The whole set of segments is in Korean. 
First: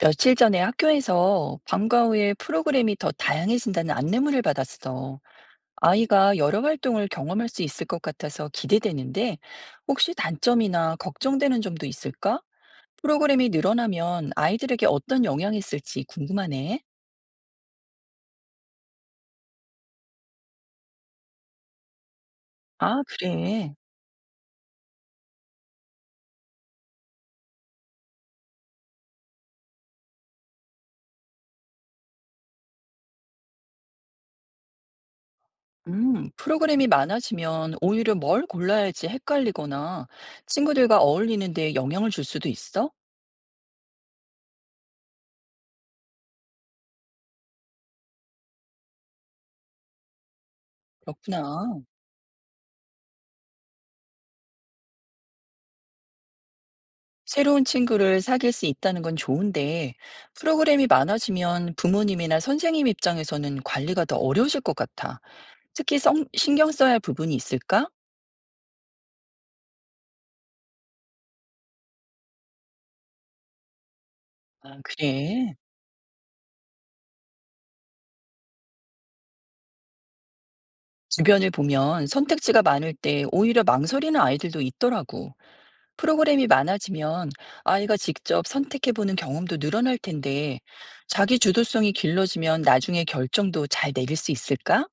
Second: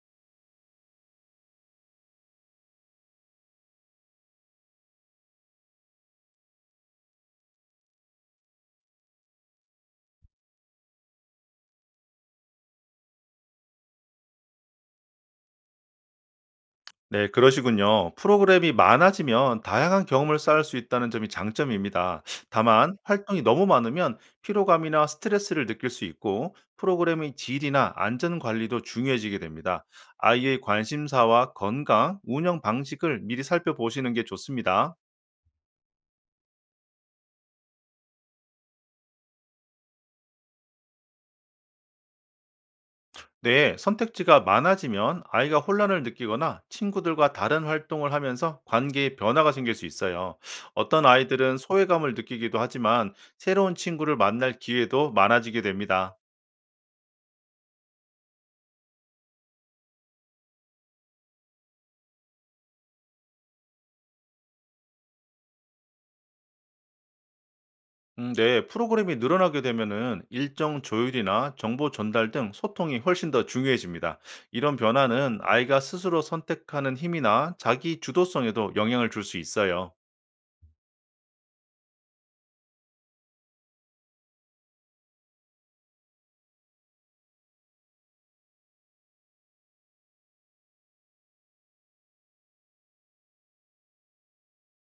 며칠 전에 학교에서 방과 후에 프로그램이 더 다양해진다는 안내문을 받았어. 아이가 여러 활동을 경험할 수 있을 것 같아서 기대되는데, 혹시 단점이나 걱정되는 점도 있을까? 프로그램이 늘어나면 아이들에게 어떤 영향이 있을지 궁금하네. 네, 그러시군요. 프로그램이 많아지면 다양한 경험을 쌓을 수 있다는 점이 장점입니다. 다만, 아, 활동이 너무 그래. 많으면 피로감이나 스트레스를 느낄 수 있고, 프로그램의 질이나 안전 관리도 중요해지게 됩니다. 아이의 관심사와 건강, 운영 방식을 미리 살펴보시는 게 좋습니다. 프로그램이 많아지면 오히려 뭘 골라야 할지 헷갈리거나 친구들과 어울리는데 영향을 줄 수도 있어? 네, 선택지가 많아지면 아이가 혼란을 느끼거나 친구들과 다른 활동을 하면서 관계에 변화가 생길 수 있어요. 어떤 아이들은 그렇구나. 소외감을 느끼기도 하지만 새로운 친구를 만날 기회도 많아지게 됩니다. 새로운 친구를 사귈 수 있다는 건 좋은데, 프로그램이 많아지면 부모님이나 선생님 입장에서는 관리가 더 어려우실 것 같아. 특히 신경 써야 할 부분이 있을까? 네, 프로그램이 늘어나게 되면은 일정 조율이나 정보 전달 등 소통이 훨씬 더 중요해집니다. 이런 아, 변화는 그래. 아이가 스스로 선택하는 힘이나 자기 주도성에도 영향을 줄 수 있어요. 주변을 보면 선택지가 많을 때 오히려 망설이는 아이들도 있더라고. 프로그램이 많아지면 아이가 직접 선택해보는 경험도 늘어날 텐데, 자기 주도성이 길러지면 나중에 결정도 잘 내릴 수 있을까?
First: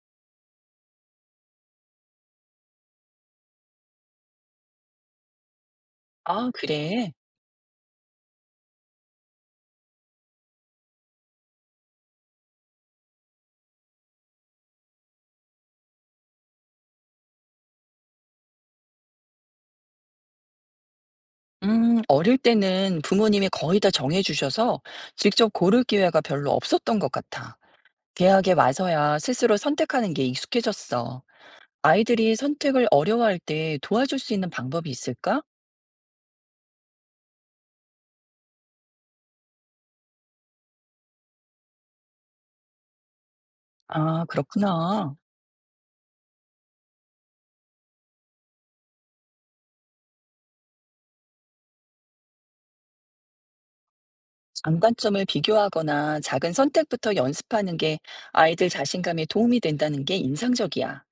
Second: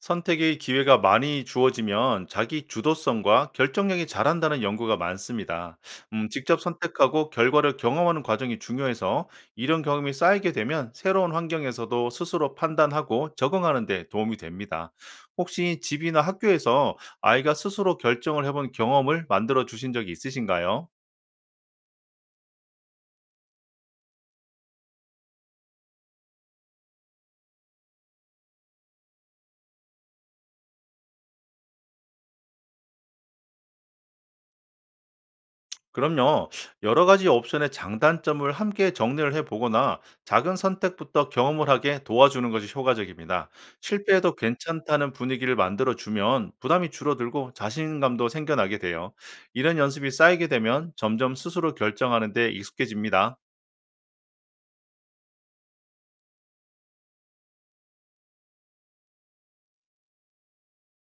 선택의 기회가 많이 주어지면 자기 주도성과 결정력이 자란다는 연구가 많습니다. 아, 직접 그래. 선택하고 결과를 경험하는 과정이 중요해서 이런 경험이 쌓이게 되면 새로운 환경에서도 스스로 판단하고 적응하는 데 도움이 됩니다. 혹시 집이나 학교에서 아이가 스스로 결정을 해본 경험을 만들어 주신 적이 있으신가요? 어릴 때는 부모님이 거의 다 정해 주셔서 직접 고를 기회가 별로 없었던 것 같아. 대학에 와서야 스스로 선택하는 게 익숙해졌어. 아이들이 선택을 어려워할 때 도와줄 수 있는 방법이 있을까? 그럼요. 여러 가지 옵션의 장단점을 함께 정리를 해보거나 작은 선택부터 경험을 하게 도와주는 것이 효과적입니다. 아, 실패해도 괜찮다는 그렇구나. 분위기를 만들어주면 부담이 줄어들고 자신감도 생겨나게 돼요. 이런 연습이 쌓이게 되면 점점 스스로 결정하는 데 익숙해집니다. 장단점을 비교하거나 작은 선택부터 연습하는 게 아이들 자신감에 도움이 된다는 게 인상적이야.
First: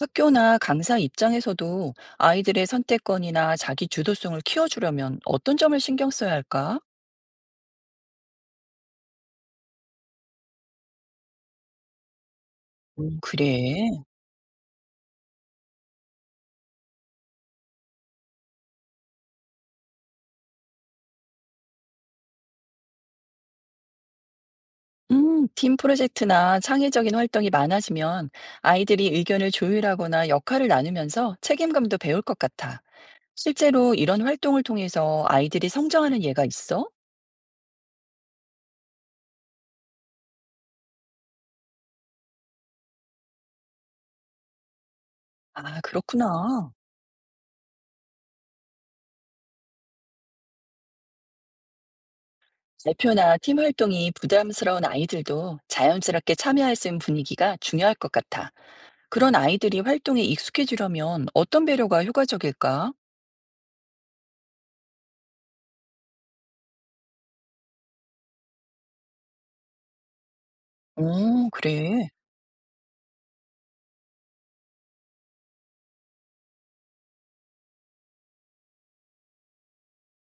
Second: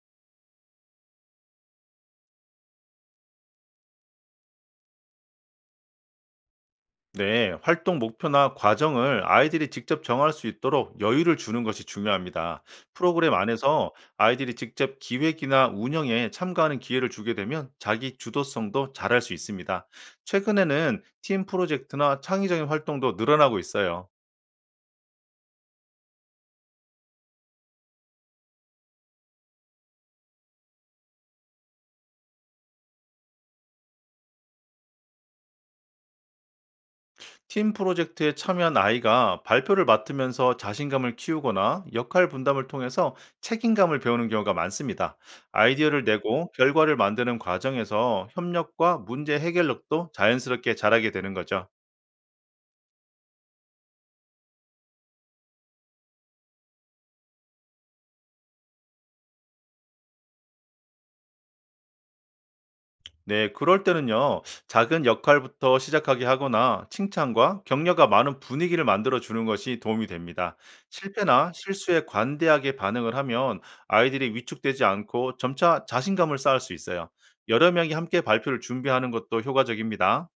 학교나 강사 입장에서도 아이들의 선택권이나 자기 주도성을 키워주려면 어떤 점을 신경 써야 할까? 네, 활동 목표나 과정을 아이들이 직접 정할 수 있도록 여유를 주는 것이 중요합니다. 프로그램 안에서 그래. 아이들이 직접 기획이나 운영에 참가하는 기회를 주게 되면 자기 주도성도 잘할 수 있습니다. 최근에는 팀 프로젝트나 창의적인 활동도 늘어나고 있어요. 팀 프로젝트나 창의적인 활동이 많아지면 아이들이 의견을 조율하거나 역할을 나누면서 책임감도 배울 것 같아. 실제로 이런 활동을 통해서 아이들이 성장하는 예가 있어? 팀 프로젝트에 참여한 아이가 발표를 맡으면서 자신감을 키우거나 역할 분담을 통해서 책임감을 배우는 경우가 많습니다. 아, 아이디어를 내고 그렇구나. 결과를 만드는 과정에서 협력과 문제 해결력도 자연스럽게 자라게 되는 거죠. 대표나 팀 활동이 부담스러운 아이들도 자연스럽게 참여할 수 있는 분위기가 중요할 것 같아. 그런 아이들이 활동에 익숙해지려면 어떤 배려가 효과적일까? 네, 그럴 때는요, 작은 역할부터 시작하게 하거나 칭찬과 격려가 많은 분위기를 만들어 주는 것이 도움이 됩니다. 오, 실패나 실수에 그래. 관대하게 반응을 하면 아이들이 위축되지 않고 점차 자신감을 쌓을 수 있어요. 여러 명이 함께 발표를 준비하는 것도 효과적입니다.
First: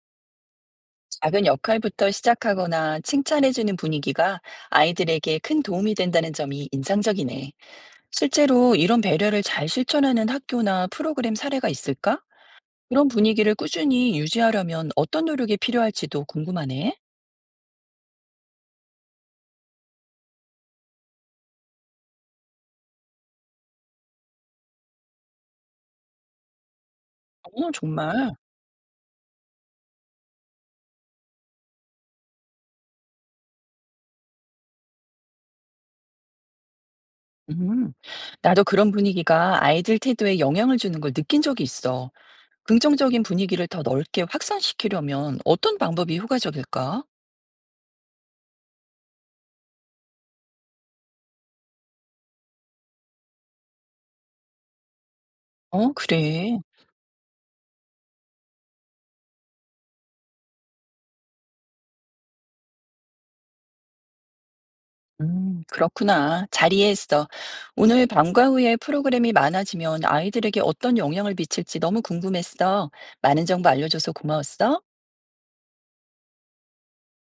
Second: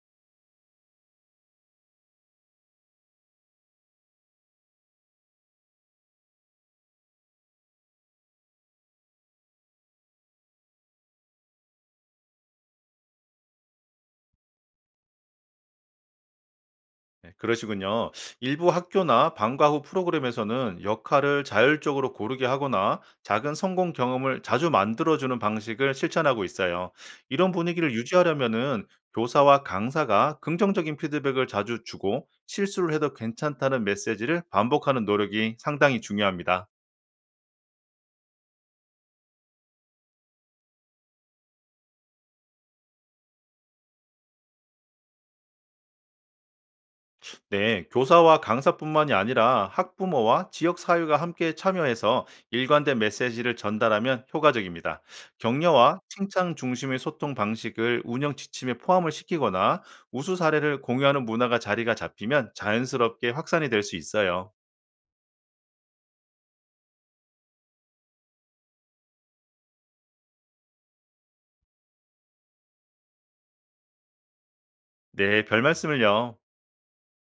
작은 역할부터 시작하거나 칭찬해주는 분위기가 아이들에게 큰 도움이 된다는 점이 인상적이네. 실제로 이런 배려를 잘 실천하는 학교나 프로그램 사례가 있을까? 이런 분위기를 꾸준히 유지하려면 어떤 노력이 필요할지도 궁금하네. 네, 그러시군요. 일부 학교나 방과 후 프로그램에서는 역할을 자율적으로 고르게 하거나 작은 성공 경험을 자주 만들어주는 방식을 실천하고 있어요. 이런 어, 분위기를 정말. 유지하려면은 교사와 강사가 긍정적인 피드백을 자주 주고 실수를 해도 괜찮다는 메시지를 반복하는 노력이 상당히 중요합니다. 음. 나도 그런 분위기가 아이들 태도에 영향을 주는 걸 느낀 적이 있어. 긍정적인 분위기를 더 넓게 확산시키려면 어떤 방법이 효과적일까? 네, 교사와 강사뿐만이 아니라 학부모와 지역 사회가 함께 참여해서 일관된 메시지를 전달하면 효과적입니다. 어, 격려와 칭찬 그래. 중심의 소통 방식을 운영 지침에 포함을 시키거나 우수 사례를 공유하는 문화가 자리가 잡히면 자연스럽게 확산이 될 수 있어요. 그렇구나. 잘 이해했어. 오늘 방과 후에 프로그램이 많아지면 아이들에게 어떤 영향을 미칠지 너무 궁금했어. 많은 정보 알려줘서 고마웠어. 네, 별 말씀을요.